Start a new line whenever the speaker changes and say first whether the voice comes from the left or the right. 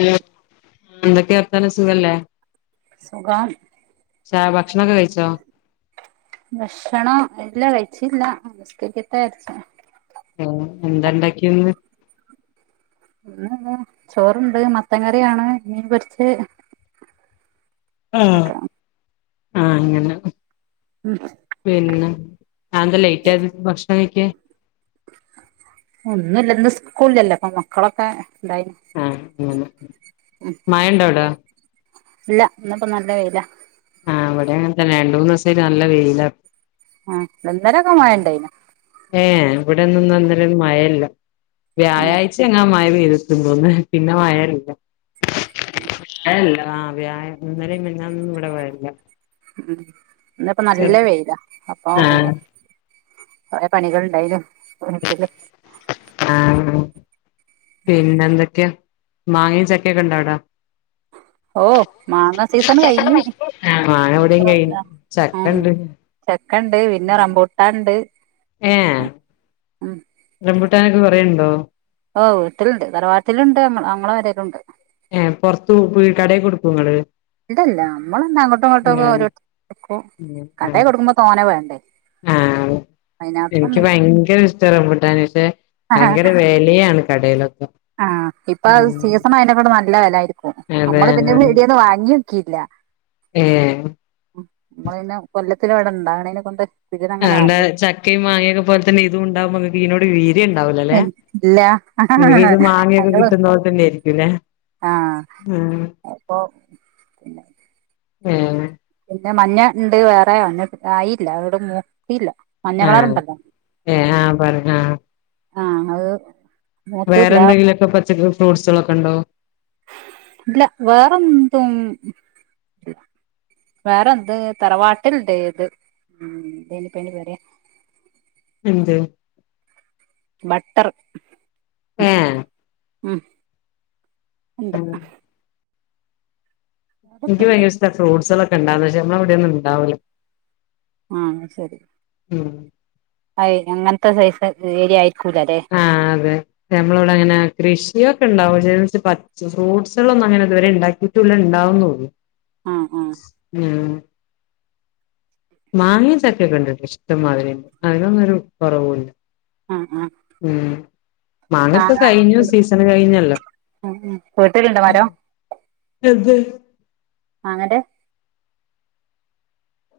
left: Hello എന്തൊക്കെ വർത്താനം സുഖല്ലേ
right: സുഖാം
left: ച്ച ഭക്ഷണൊക്കെ കഴിച്ചോ
right: ഭക്ഷണം ഇല്ല കഴിച്ചില്ല നിസ്ക്കരിക്കട്ടേ ര്‌ച്ച്
left: ആ എന്താ ണ്ടാക്ക്യന്ന്
right: [unintelligible] ചോറ്ണ്ട് മത്തൻ കറിയാണ് മീൻപൊര്ച്ചെ [unintelligible]
left: ആ അങ്ങനെ പിന്നെ ആന്തെ ലെയ്റ്റായത് ഭക്ഷണം കഴിക്കാൻ
right: ഒന്നുല്ല ഇന്ന് സ്കൂളില്ലല്ലോ അപ്പൊ മക്കളൊക്കെ ഇണ്ടായിന്
left: ആ ഉം മഴണ്ടോവടാ
right: ഇല്ല ഇന്ന്പ്പോ നല്ല വെയിലാ
left: ആ ഇവടെ അങ്ങൻ തന്നെ രണ്ടു മൂന്ന് സായിട്ട് നല്ല വെയിലാ
right: ആ ഇന്നലെഞ്ഞ മഴണ്ടായി ണ്
left: ഏഹ് ഇവിടൊന്നുംന്ന ഇന്നലെന്നും മഴല്ല
right: ഉം
left: വ്യഴായ്ചെങ്ങ മഴ പെയ് യ്ത് ക്ക്ന്ന് പിന്നെ മഴല്ല
right: [inaudible]
left: എല്ലാ വ്യാഴ ഇന്നലേം മിഞ്ഞാന്നൊന്നും ഇവടെ മഴല്ല
right: ഉം ഇന്നിപ്പ നല്ല വെയിലാ അപ്പൊ ഓ ഓ
left: ആഹ്
right: കൊറേ പണികളുണ്ടായില്ലോ വീട്ടില്
left: പിന്നെന്തെക്ക്യാ മാങ്ങേം ചക്കേക്കെ ഇണ്ടാവടെ
right: ഓ മാങ്ങ സീസൺ കഴിഞ്ഞ്
left: ആ മാങ്ങ ഇവടേം
right: ഇപ്പൊ
left: കഴിഞ്ഞ്
right: ഉം
left: ചക്കണ്ട്
right: ചക്കണ്ട് പിന്നെ റംബൂട്ടാൻ ഇണ്ട്
left: ഏ
right: ഉം
left: റംമ്പുട്ടാനൊക്കെ കൊറേ ഓ
right: ഓ വീട്ടില്ണ്ട് തറവാട്ടിലുണ്ട് അമ് ഞങ്ങളെ പേരേലുണ്ട്
left: ഏ പൊർത്ത് വീ കടേ കൊട്ക്കോങ്ങള്
right: ഇതല്ല അമ്മളന്ന അങ്ങോട്ടോ ഇങ്ങോട്ടൊക്കെ ഓരോര്തര്ക്ക് കൊട്ക്കും കടെ കൊട്ക്കുമ്പോ തോന്നെ വേണ്ടേ
left: ആഹ്
right: അയ്‌നാ ത്രൊനി
left: ട്ടാ റംമ്പൂട്ടാന് പക്ഷേ ഭയങ്കര വെലയാണ് കടേലൊക്കെ
right: ആഹ് ഇപ്പൊ
left: ഉം
right: സീസണ് ആയത് കൊണ്ട് നല്ല നല്ല വിലയായിരിക്കും
left: അതെ
right: നമ്മള് പിന്നെ പീടികന്ന് വാങ്ങി ക്കില്ല
left: ഏ
right: നമ്മളന്നെ കൊല്ല ന്തെരവിടെ ഉണ്ടാകുന്നതു കൊന്തൻ
left: ആണ്ടെ ചക്കയും മാങ്ങിയൊക്കെ പോലെ തന്നെ ഇതും ഉണ്ടാവുംമ്പോ തന്നെ കീനോട്‌വീ
right: ല്ല ആഹ ഹ
left: ഇത് മാങ്ങയൊക്കെ
right: ഹ
left: കിട്ടുന്ന പോലെ തന്നെ ആയിരിക്കുംല്ലേ ആഹ്
right: ആഅപ്പൊ
left: ഉം
right: പിന്നെ മഞ്ഞ ഇണ്ട് വേറെ മഞ്ഞ ആയില്ല ഒട് മൂ
left: ആ ഏ ആ പറ ആ
right: ആ അത്
left: വേറെ
right: മൂത്തില്ല
left: എന്തെങ്കിലുമൊക്കെ പച്ചക്ക ഫ്രൂട്ട്സുകളൊക്കെ ഉണ്ടോ
right: ഇല്ല വേറെന്തും വേറെന്ത് തറവാട്ടിലുണ്ട് ഇത് ഇനിപ്പേ നി പറയാ
left: എന്ത്
right: ബട്ടർ
left: ആ
right: മം
left: മം എനിക്ക്
right: അതൊക്കെണ്ട്
left: ഭയങ്കര ഇഷ്ട ഫ്രൂട്സ്കളൊക്കെ ണ്ടാ വൂന്ന് വച്ചാ നമ്മളവിടെ ഒന്നും ഉണ്ടാവില്ല
right: ആ ശരി
left: ഉ
right: ആ അങ്ങനത്തെ സൈസ് ഏരിയയി
left: ആ അതെ നമ്മളെ ഇവിടെ അങ്ങനെ കൃഷിയൊ ക്കെ ഉണ്ടാവും പക്ഷെ ഫ്രൂട്ട്സുകളൊന്നും അങ്ങനെ ഇതുവരെ ഉണ്ടാക്കിയിഒട്ടുമില്ല ഉണ്ടാവുന്നുള്ളൂ
right: ആ ആ
left: ഉം മാങ്ങയും ചക്കേക്കെ ഉണ്ട്ട്ടാ ഇഷ്ടംമാതിരി അതിനൊന്നും ഒരു കുറവൂല്ല
right: ആഹ് ആഹ്
left: ഉം മാങ്ങയിപ്പ
right: മാങ്ങ
left: കഴിഞ്ഞു സീസൺ കഴിഞ്ഞല്ലോ
right: ഉം ഉം വീട്ടിലുണ്ടോ മരം മാങ്ങേന്റെ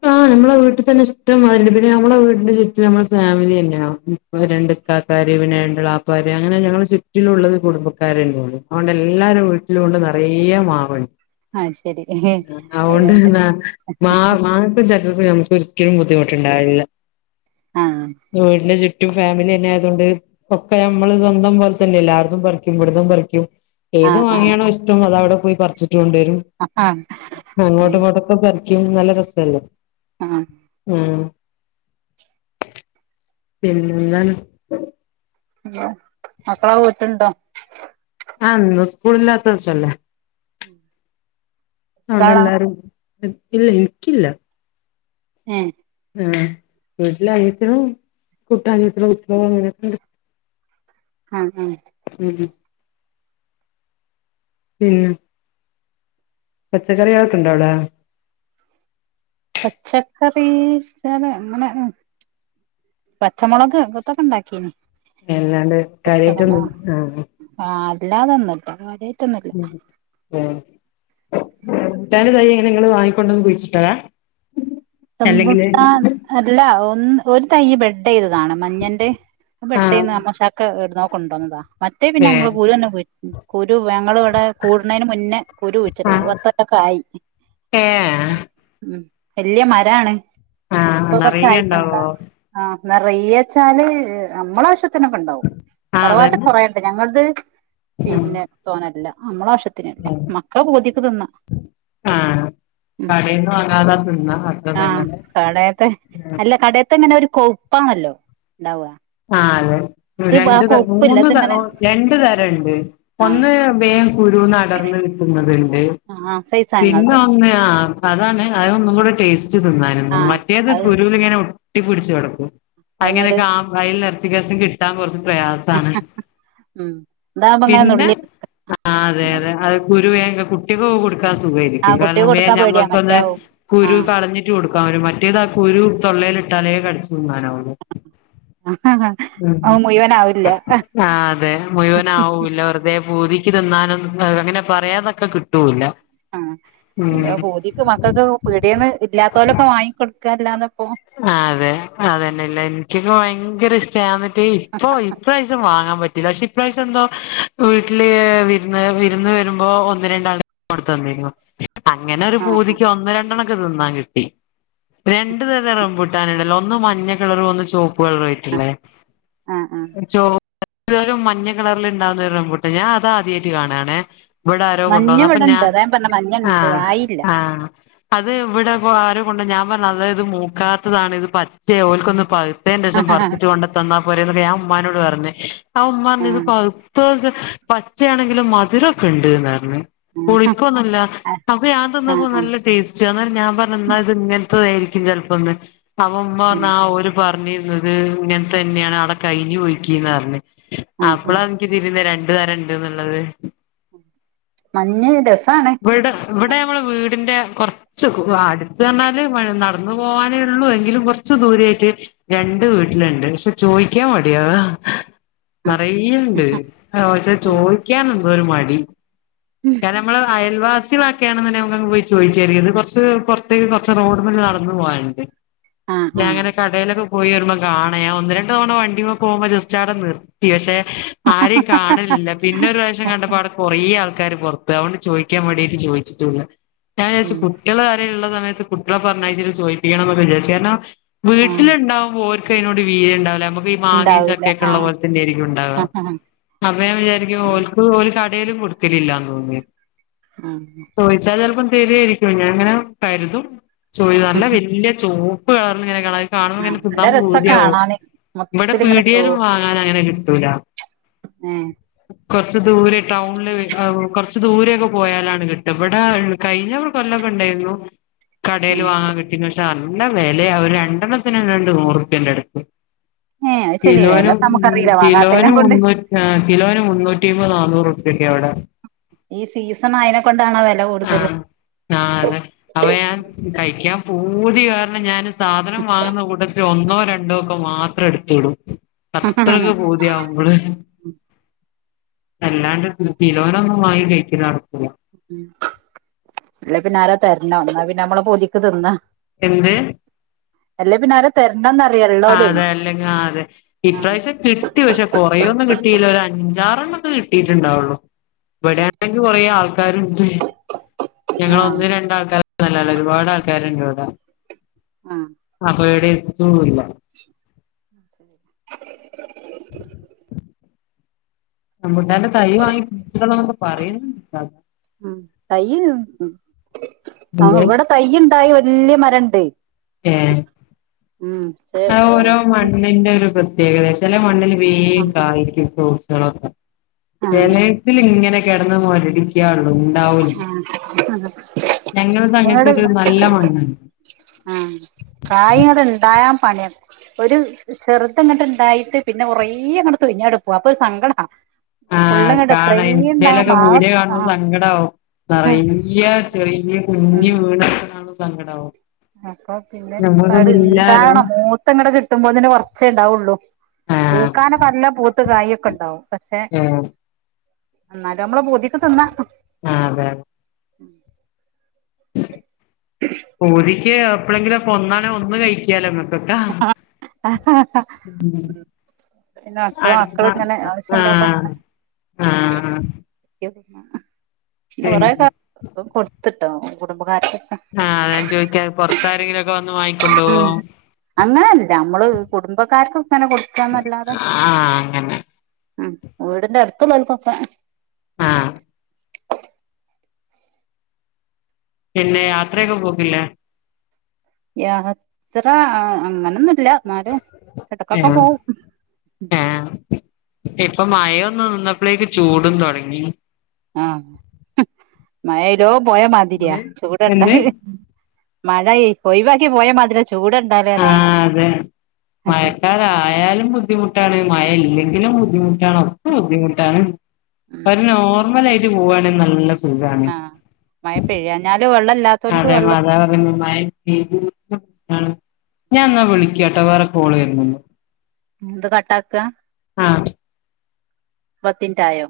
left: ആ നമ്മളെ വീട്ടിൽ തന്നെ ഇഷ്ടം മാതിരിണ്ട് പിന്നെ മ്മളെ വീടിന്റെ ചുറ്റില് നമ്മുടെ ഫാമിലി തന്നെയ രണ്ട ഇക്കാക്കാരു പിന്നെ രണ്ടു ഇളപ്പാര് അങ്ങനെ ഞങ്ങളെ ചുറ്റിലുള്ളത് കുടുംബക്കാരന്നെ ഉള്ളു അതൊണ്ട് എല്ലാരും വീട്ടിലുണ്ട് നിറയ മാവണ്ട്
right: അത് ശരി
left: ആ അതൊണ്ട്
right: അയിനോണ്ട്
left: തന്ന മാ മാങ്ങക്കും ചക്കക്കുമൊന്നും ഒരിക്കലും ബുദ്ധിമുട്ടുണ്ടാവില്ല
right: ആഹ്
left: വീട്ടിനു ചു റ്റും ഫാമിലി തന്നെ ആയതുകൊണ്ട് ഒക്കെ നമ്മള് സ്വന്തം പോലെ തന്നെ അല്ലെ അവിടുന്നും പറിക്കും പറിക്കും ഇവിടുന്നും പറിക്കും ഏത്
right: ആഹ് ആഹ്
left: മാങ്ങയാണോ ഇഷ്ടം അത് അവിടെ പോയി പറിച്ച ട്ടു കൊണ്ടരും
right: ആഹ്
left: അങ്ങോട്ട് ഇങ്ങോട്ടും കെ പറി ക്കും നല്ല രസല്ലേ
right: ആ
left: ആ പിന്നെന്താണ്
right: മ് മക്കളൊക്ക വീട്ടി ഉണ്ടോ
left: ആ ഇന്ന് സ്കൂളില്ലാത്ത ദിവസല്ലേ
right: എത്ര
left: ഉണ്ട
right: ആളാ
left: എല്ലാരും ഇല്ല എനിക്കില്ല
right: ഏ
left: ആ വീട്ടിൽ അനിയത്തീടെ കുട്ടിയും അനിയത്തീടെ കുട്ട്യോളും അങ്ങനക്കെ ഉണ്ട്
right: ആ ഉം
left: ഉം ഉം പച്ചക്കറികളൊക്കെയുണ്ടോ അവിടെ
right: പച്ചക്കറി ഇങ്ങനെ പച്ചമുളക് ഇകത്തൊക്കെ ഉണ്ടാക്കീന്
left: എല്ലാണ്ട് കാര്യമായിട്ടും ആ
right: അല്ലാതെന്നില്ലാ [unintelligible]
left: മ് ആ [unintelligible] നിങ്ങള് വാങ്ങിക്കൊണ്ടൊന്ന് കുഴിച്ചിട്ടതാ അല്ലെങ്കില്
right: റംബൂട്ടാൻ അല്ല ഒ ഉം ഒരു തൈ ബഡ് ചെയ്തത് താണ് മഞ്ഞന്റെ
left: ആഹ്
right: ബഡെയുന്നത് അമ്മോശക്ക എവിടുന്നോ കൊണ്ടോന്നതാ മറ്റേ
left: ഏഹ്
right: പിന്നെഞങ്ങള് കുര്യന്നെ കയി രു ഞങ്ങളിവടെ ഇവിടെ കൂട് ണേന് മുന്നേ കുരു കുയിച്ചിട്ടതാ
left: ആഹ്
right: പത്തൊല്ലക്കായി
left: ഏഹ്
right: ഉ വല്യ മ രാണ്
left: ആഹ്
right: അപ്പൊ
left: നറയെ ഉണ്ടാവോ
right: കൊറച്ചായിപ്പണ്ടാവ്ണ് ആ ന്നറിയച്ചാല് നമ്മളാവശ്യ
left: ആഹ്
right: ത്തിനൊക്കെണ്ടാവുംതറവാട്ട്
left: അതന്നെ
right: കുറെ ണ്ട്ഞങ്ങൾ ത് പിന്നെ തോനല്ല നമ്മളാ
left: ആഹ ക ടെന്ന് വാങ്ങാതെ. തിന്ന
right: ആഹ കടയത്തെ അല്ല കട ഇങ്ങനെ ഒരു കൊ ഉപ്പാണല്ലോ ഉണ്ടാവ
left: ആ അതെ രണ്ട് ത മൂന്ന് ത
right: ഇതിങ്ങനെ
left: രണ്ട് തരണ്ട്
right: ആഹ്
left: ഒന്ന് മ്പേ കുരുന്ന്ടർന്ന് കിട്ടുന്നത്
right: ആഹ്
left: പിന്നെ
right: സൈസാങ്ങളത്
left: ഒന്ന് ആ അതാണ് അത ഒന്നും കൂടെ ടേസ്റ്റ് ച്തിന്ന നൊന്നു
right: ആഹ്
left: മറ്റേത്
right: അത്
left: കുരു ലിങ്ങനെ ഒ ട്ടി പിടിച്ച് കടക്കും അയെങ്ങനെ
right: അങ്ങട്
left: കാ ലർചികേസൻ കിട്ടൻ കുറച്ച് പ്രയാസാണ്
right: ഉം ഇതാവുമ്പോ ഇങ്ങനെ
left: പിന്നെ
right: നുള്ളി
left: ആ അതെ അതെ അത് ഗുരുവേ കുട്ടികൊക്കെ കൊട് ക്കാൻസുഖരിക്കും
right: ആഹ് കുട്ടിക്ക്
left: കാരണം
right: കൊടുക്കാൻ പേടിയാ
left: നമ്മുക്കൊന്ന്
right: മറ്റാവും
left: കുരു
right: ആഹ്
left: കളഞ്ഞിട്ട് കൊടുക്കാൻ വരും മറ്റേത് ആ കുരു തൊള്ളൽ ട്ടാലേ കടിച്ചു തിന്നാനാവോ ളു ഉ
right: അത് മുഴുവനാവില്ല
left: ആ അതെ മുഴുവൻ ആവുല്ല വെറുതെ പൂതി ക്കി തിന്നാനും അങ്ങനെ പറയാതെ ക്ക് കിട്ടൂല
right: ആ പിന്നെ പുതിക്ക് മക്കൾക്ക് പീടന്ന് ഇല്ലാത്തോലൊക്കെ വാങ്ങിക്കൊടു ക്കല്ലാ
left: ആ അതെ അതന്നെല്ല എനിക്കൊക്കെ ഭ ഭയങ്കരഷ്ടാ ഇപ്പൊ ഇപ്രാവശ്യം വാങ്ങാൻ പ്രലഷി പ്ര്രാവസ് എന്തോ വീട്ടില് വിരുന്ന് വിരുന്ന് വരുമ്പോ ഒന്ന് രണ്ടാൾ കൊടുത്തു തന്നിരുന്നു അങ്ങനെ ഒരു
right: ആഹ്
left: പൂതിക്ക്
right: ആഹ്
left: ഒന്ന് രണ്ടെണ്ണം തിന്നാ കിട്ടി രണ്ട റംബുട്ടാനണ്ടല്ലോ ഒന്ന് മഞ്ഞ കളറും ചോപ്പ് യിട്ടില്ലേ
right: ആഹ് ആഹ് ആഹ്
left: മഞ്ഞ കിറൽ ഉണ്ടാവുന്ന ഒരുര റംബുട്ടാൻ ഞാൻ അത് ആദ്യമായിട്ട് കാണണേ ഇവിടെ ആരോ കൊണ്ടു
right: മഞ്ഞ
left: പോന്ന അപ്പൊ ഞാൻ
right: ഇവിടെണ്ട് അതാ പറഞ്ഞെ മഞ്ഞ ഇണ്ട്
left: ആഹ
right: ആയില്ല
left: ആഹ അത് ഇവിടെ ആരും ണ്ട് ഞാ പറ നല്ലത് പക്കാത്തതാണ് ഇത് പച്ച ഓലക്കൊന്ന് പ അേ ദസം
right: ആഹ് ആഹ്
left: പറിച്ചിട്ട കൊണ്ട് തന്നാ പോരന്നക്കെഞൻ ഉ്നോട് പറഞ്ഞഞ് [inaudible] ആ ഉമ്മ പറഞ്ഞു ഇത്
right: ആഹ്
left: പൗത്തോ [unintelligible] പച്ചയാണെങ്കിലും മധുരൊക്കെ ഉണ്ട്ന്ന്റഞ്ഞ് പുളിപ്പൊന്നൂല്ല അപ്പ ഞാന്തിന്നപ്പ
right: ആഹ്
left: നല്ല ടേസ്റ്റ് എന്നാ ഞാൻ പറഞ്ഞ് എന്നാ ഇത്ങ്ങന? ഇപ്പം ആയിരിക്കും ചെലപോ [unintelligible] അപ്പം ഉമ്മ
right: ആഹ്
left: പറഞ്ഞാ ആ ഒരു പറഞ്ഞിരുന്നത് ഇങ്ങനെ തന്നെയാണ് അവിടെ കഴിഞ്ഞ് പോഴിക്കിന്നാ പറഞ്ഞേ
right: ആഹ്
left: അപ്പോളാ എന്ക്ക്തിരു [unintelligible] വീട്ടുകാരണ്ട്ന്നുള്ളത്
right: മഞ്ഞ [unintelligible]
left: ഇവിടെ ഇവിടെ നമ്മള് വീടിന്റെ കൊറച്ച് അടുത്ത് പറഞ്ഞാല് മ നടന്നു പോകാനേ ഉള്ളൂ എങ്കിലും കൊറച്ച് ദൂരെ ആയിട്ട് രണ്ട് വീട്ടിലുണ്ട് പക്ഷെ ചോയ്ക്കാൻ മടി അതാ. നിറയേണ്ട് പക്ഷെ ചോദിക്കാനുണ്ട് എന്തോരു മടി കാരമ്മള് അയൽവാസികളൊക്കെയാണ്ന്ന്ണ്ടെ ഞമ്മക്കങ്ങ് പോയി ചോദിക്കാര്ന്ന് ഇത് കുറച്ച് പുറത്തേക്ക് കുറച്ച് റോഡ്മ്മല് നടന്നു പോകാനുണ്ട്.
right: ആ ആ
left: ഞ
right: ആ
left: അങ്ങനെ കടയിലൊക്കെ പോയി വരുമ്പോ കാണയാ ഒന്ന് രണ്ട് തവണ വണ്ടിമേ പോകുമ്പോ ജസ്റ്റ് ആവിടെ നിർത്തി പക്ഷെ, ആരെയും കാണലില്ല പിന്നൊരു പ്രാവശ്യം കണ്ടപ്പോ അവിടെ കൊറേ ആൾക്കാ ക്കാര് പുറത്തവ ചോദിക്കാൻ വേണ്ടിയിട്ട് ചോദിച്ചിട്ടൂല്ല ഞാൻ [unintelligible]
right: ഉം
left: കുട്ടികൾ കാര്ള്ള സമയത്ത് കുട്ടികള പറഞ്ഞാച്ചരിൽ ചോദപ്പിക്കണംമെന്ന്ക്ക വിചാരിചു കാരണം
right: ആ
left: വീട്ടിലുണ്ടാവുമ്പോ [unintelligible] അതിനോട് വീരണ്ടാവില്ല [unintelligible] ഈ മാങ്ങ
right: ഉണ്ടാവൂല
left: ചക്കൊക്കെ
right: ആ
left: ഉള്ള പോലെ തന്നെ ആരിക്കും ഉണ്ടാവുക
right: ആ
left: അപ്പൻ ഞാൻ വിചാരിക്കും ഓല്ക്ക് [unintelligible] ലും കൊടുക്കലില്ലന്ന് തോന്നിയൊ [unintelligible] ശരിയായിരിക്കും ഞാൻ അങ്ങനെ കരുതും ചോയ് നല്ല വല്യ ചോ [unintelligible] കാണുമ്പോ ഇങ്ങനെ
right: നല്ല
left: തിന്താൻ
right: രസാ
left: പൂതിയ ഉം
right: കാണാന്
left: ഇവിടെ
right: മൊത്തത്തില് ഇങ്ങനെ ചോ
left: പീടിയലും വാങ്ങൻ അങ്ങനെ കിട്ടൂല
right: ഏ
left: കുറച്ച് ദൂരെ ടൗണില് കുറച്ച് ദൂരെക്കെ പോയാലാണ് കിട്ട് ഇവിടെ കയ്ഞാ കൊല്ലൊക്കെ ഉണ്ടായിന്നു കടയിൽ വാങ്ങാൻ കിട്ടി നല്ല വിലയ അവര് രണ്ടെണ്ണത്തിന് രണ്ട് നൂറുപ്പ്യേ പടുത്ത്
right: ഏ അത് ശരി വെല
left: കിലോനും
right: നമുക്കറിയില്ല വാങ്ങാത്തതിനെ
left: കിലോനും
right: കൊണ്ട്
left: മുന്നൂ കിലോന് മുന്നൂറ്റിമ്പത് നന്നൂറ്റുപ്യ എവിടെ
right: ഈ സീസൺ ആയതിനെ കൊണ്ടാണോ വില കൂടുതൽ
left: ആഹ് ഊതി കാരണം ഞാൻ സാധനം വാങ്ങുന്ന കൂട്ടത്തിൽ ഒന്നോ രണ്ടോ ഒക്കെ മാത്രം എടുത്ത് വിടും അത്രൊക്കെ പൂതിയാവുമ്പള് അല്ലാണ്ട് കിലോന് ഒന്നും വാങ്ങി കഴി ക്കാൻ ഒക്കില്ല
right: ഉ അല്ല പിന്നെ ആര തരണ എന്നാ പിന്നെ നമ്മള കൊതിക്ക് തിന്ന
left: എന്ത്
right: അല്ലേ പിന്നെ ആരെ തരണ്ട
left: അതെ അല്ലെങ്ക ആ അതെ
right: ആ
left: ഇപ്രാവശ്യം കിട്ടി പക്ഷെ കൊറേൊന്നും കിട്ടിയില്ല ഒരു അഞ്ച് ചാറണ്ണ ഒക്കെ കിട്ടിട്ടുണ്ടാവുള്ളു ഇവിടാനെങ്കിൽ കുറെ ആൾക്ക കാരുണ്ട് ഞങ്ങൾ
right: ആ
left: ഒന്ന് രണ്ടാൾക്കാർ ഒന്നുമല്ല ഒരുപാട് ആൾക്കാരുണ്ട് ഇവിടെ
right: ആ
left: അപ്പൊ ഇവിടെ ഉ ഇല്ല
right: ആ ശരി
left: ആ എന്റെ തൈ വാങ്ങി പിടിച്ചിടണം എന്നൊക്കെ പറയുന്നു
right: തൈ ഉം ആ ഇവിടെ തൈയി തായി വല്യ മരണ്ട്
left: ഏ
right: ഉം പക്ഷെ
left: ആ ഓരോ മണ്ണിന്റെ ഒരു പ്രതേകതയാ ചില മണ്ണിൽ വേഗം
right: ആ
left: കായ്ക്കും [unintelligible] ചിലേതിന് ഇങ്ങനെ കിടന്ന് മൊരടിക്കും ക്കാള്ളു ഉണ്ടാവൂല ഞങ്ങളത്
right: ഒന്നൂടെ
left: അങ്ങനൊത്തൊരു നല്ല മണ്ണാണ്
right: ആ പ്രായം അതുണ്ടായ പണിയ ഒരു ചെറുതിങ്ങട്ട് ഇണ്ടായിട്ട് പിന്നെ കുറേ അങ്ങട് തൊഴിഞ്ഞു കിടക്കും അപ്പൊ ഒരു സങ്കടാ
left: ആഹ
right: ഫുള്ള്ങ്ങട്ട്
left: കാണാം
right: എത്രയും ഇണ്ടാവും
left: ഇൻസ്റ്റയിലൊക്കെ
right: മാള
left: വീഡിയോ
right: ആ
left: കാണുമ്പോ സങ്കടമാവും നിറയെ ചെറിയ
right: ഉം
left: കുഞ്ഞുവീണ് കാണുമ്പോ സങ്കടാവും
right: അപ്പൊ പിന്നെ ഇനീപ്പത്
left: ഞമ്മക്കൊന്നും ഇല്ലാലോ
right: ഇണ്ടാവണം മൂത്ത് ഇങ്ങട് കിട്ടുമ്പോത്തിനും കൊറച്ചേ ഉണ്ടാവുള്ളു
left: ആഹ്
right: പൂക്കാനൊക്കെ നല്ല പൂത്ത് കായൊക്കെ ഇണ്ടാവും പക്ഷെ
left: ഏഹ്
right: എന്നാലും നമ്മളെ പൂതിക്ക് തിന്നാൻ
left: ആ അതെ പൂതി എപ്പളെങ്കിലൊക്കെ ഒന്നാണെ ഒന്ന് കഴിക്കാലോ
right: ഉം പിന്നെ മക്കള്
left: അടുത്ത
right: മക്കള് ഇങ്ങനെ ആവശ്യം ഉണ്ടാവുമ്പോ
left: ആഹ
right: അങ്ങനെ
left: ആഹ
right: കൊറെയൊക്കെ കൊടുത്ത് ട്ടോ കുടുംബകാര്
left: ആഹ ഞാൻ ചോദിക്ക്യ പുറത്താരെങ്കിലൊക്കെ വ ന്നുവായി കൊണ്ടൊവോ
right: അങ്ങനെയല്ല നമ്മള് കുടുംബക്കാർക്ക്
left: ആഹ അങ്ങനെ
right: ഉം വീടിന്റെ അടുത്തുള്ളോർക്കൊക്കെ
left: ആഹ പിന്നെ യാത്രയൊക്കെ പോക്കില്ലേ?
right: യാത്ര ആ അങ്ങനൊ ന്നുൽ ല്ല ന്നാലും എടക്കൊക്കെ
left: ഏഹ്
right: പോഉം
left: ന്നന്നപ്പ്ളേക്ക് ചൂടും തൊടങ്ങി
right: മഴേഴ് ലോ പോയ മാതിരി
left: എന്ത്
right: ചൂടണ്ടാ
left: എന്ത്
right: [inaudible] മഴഴ് ഒഴിവാക്കി പോയ മത് ര [unintelligible]
left: ആ അതെ മഴക്കാറ് ആയാലും ബുദ്ധിമുട്ടാണ് മഴ ഇല്ലെങ്കി ഇലും ബുദ്ധിമുട്ടാണ് ഒക്ക ബുദ്ധിമുട്ടാണ് ഒര് നോർമല് അയി റ്റ് പോവാണെ നല്ല സ് സുഖാണ്
right: ആഹ് മഴ പെയ്യാഞ്ഞാല് വെള്ളം ഇല്ലാത്തോൽക്ക്
left: അതെ
right: വെള്ളം
left: മതാപറിണു മഴ ഇ [unintelligible] ഞാൻ ന്നാ വിളിക്യാ ട്ടോ വേറെ കോള് വെര്ന്ന്ണ്ട്
right: ഇത് കട്ടാക്ക്ആ
left: ആ
right: പത്തിൻറ്റ് ആയോ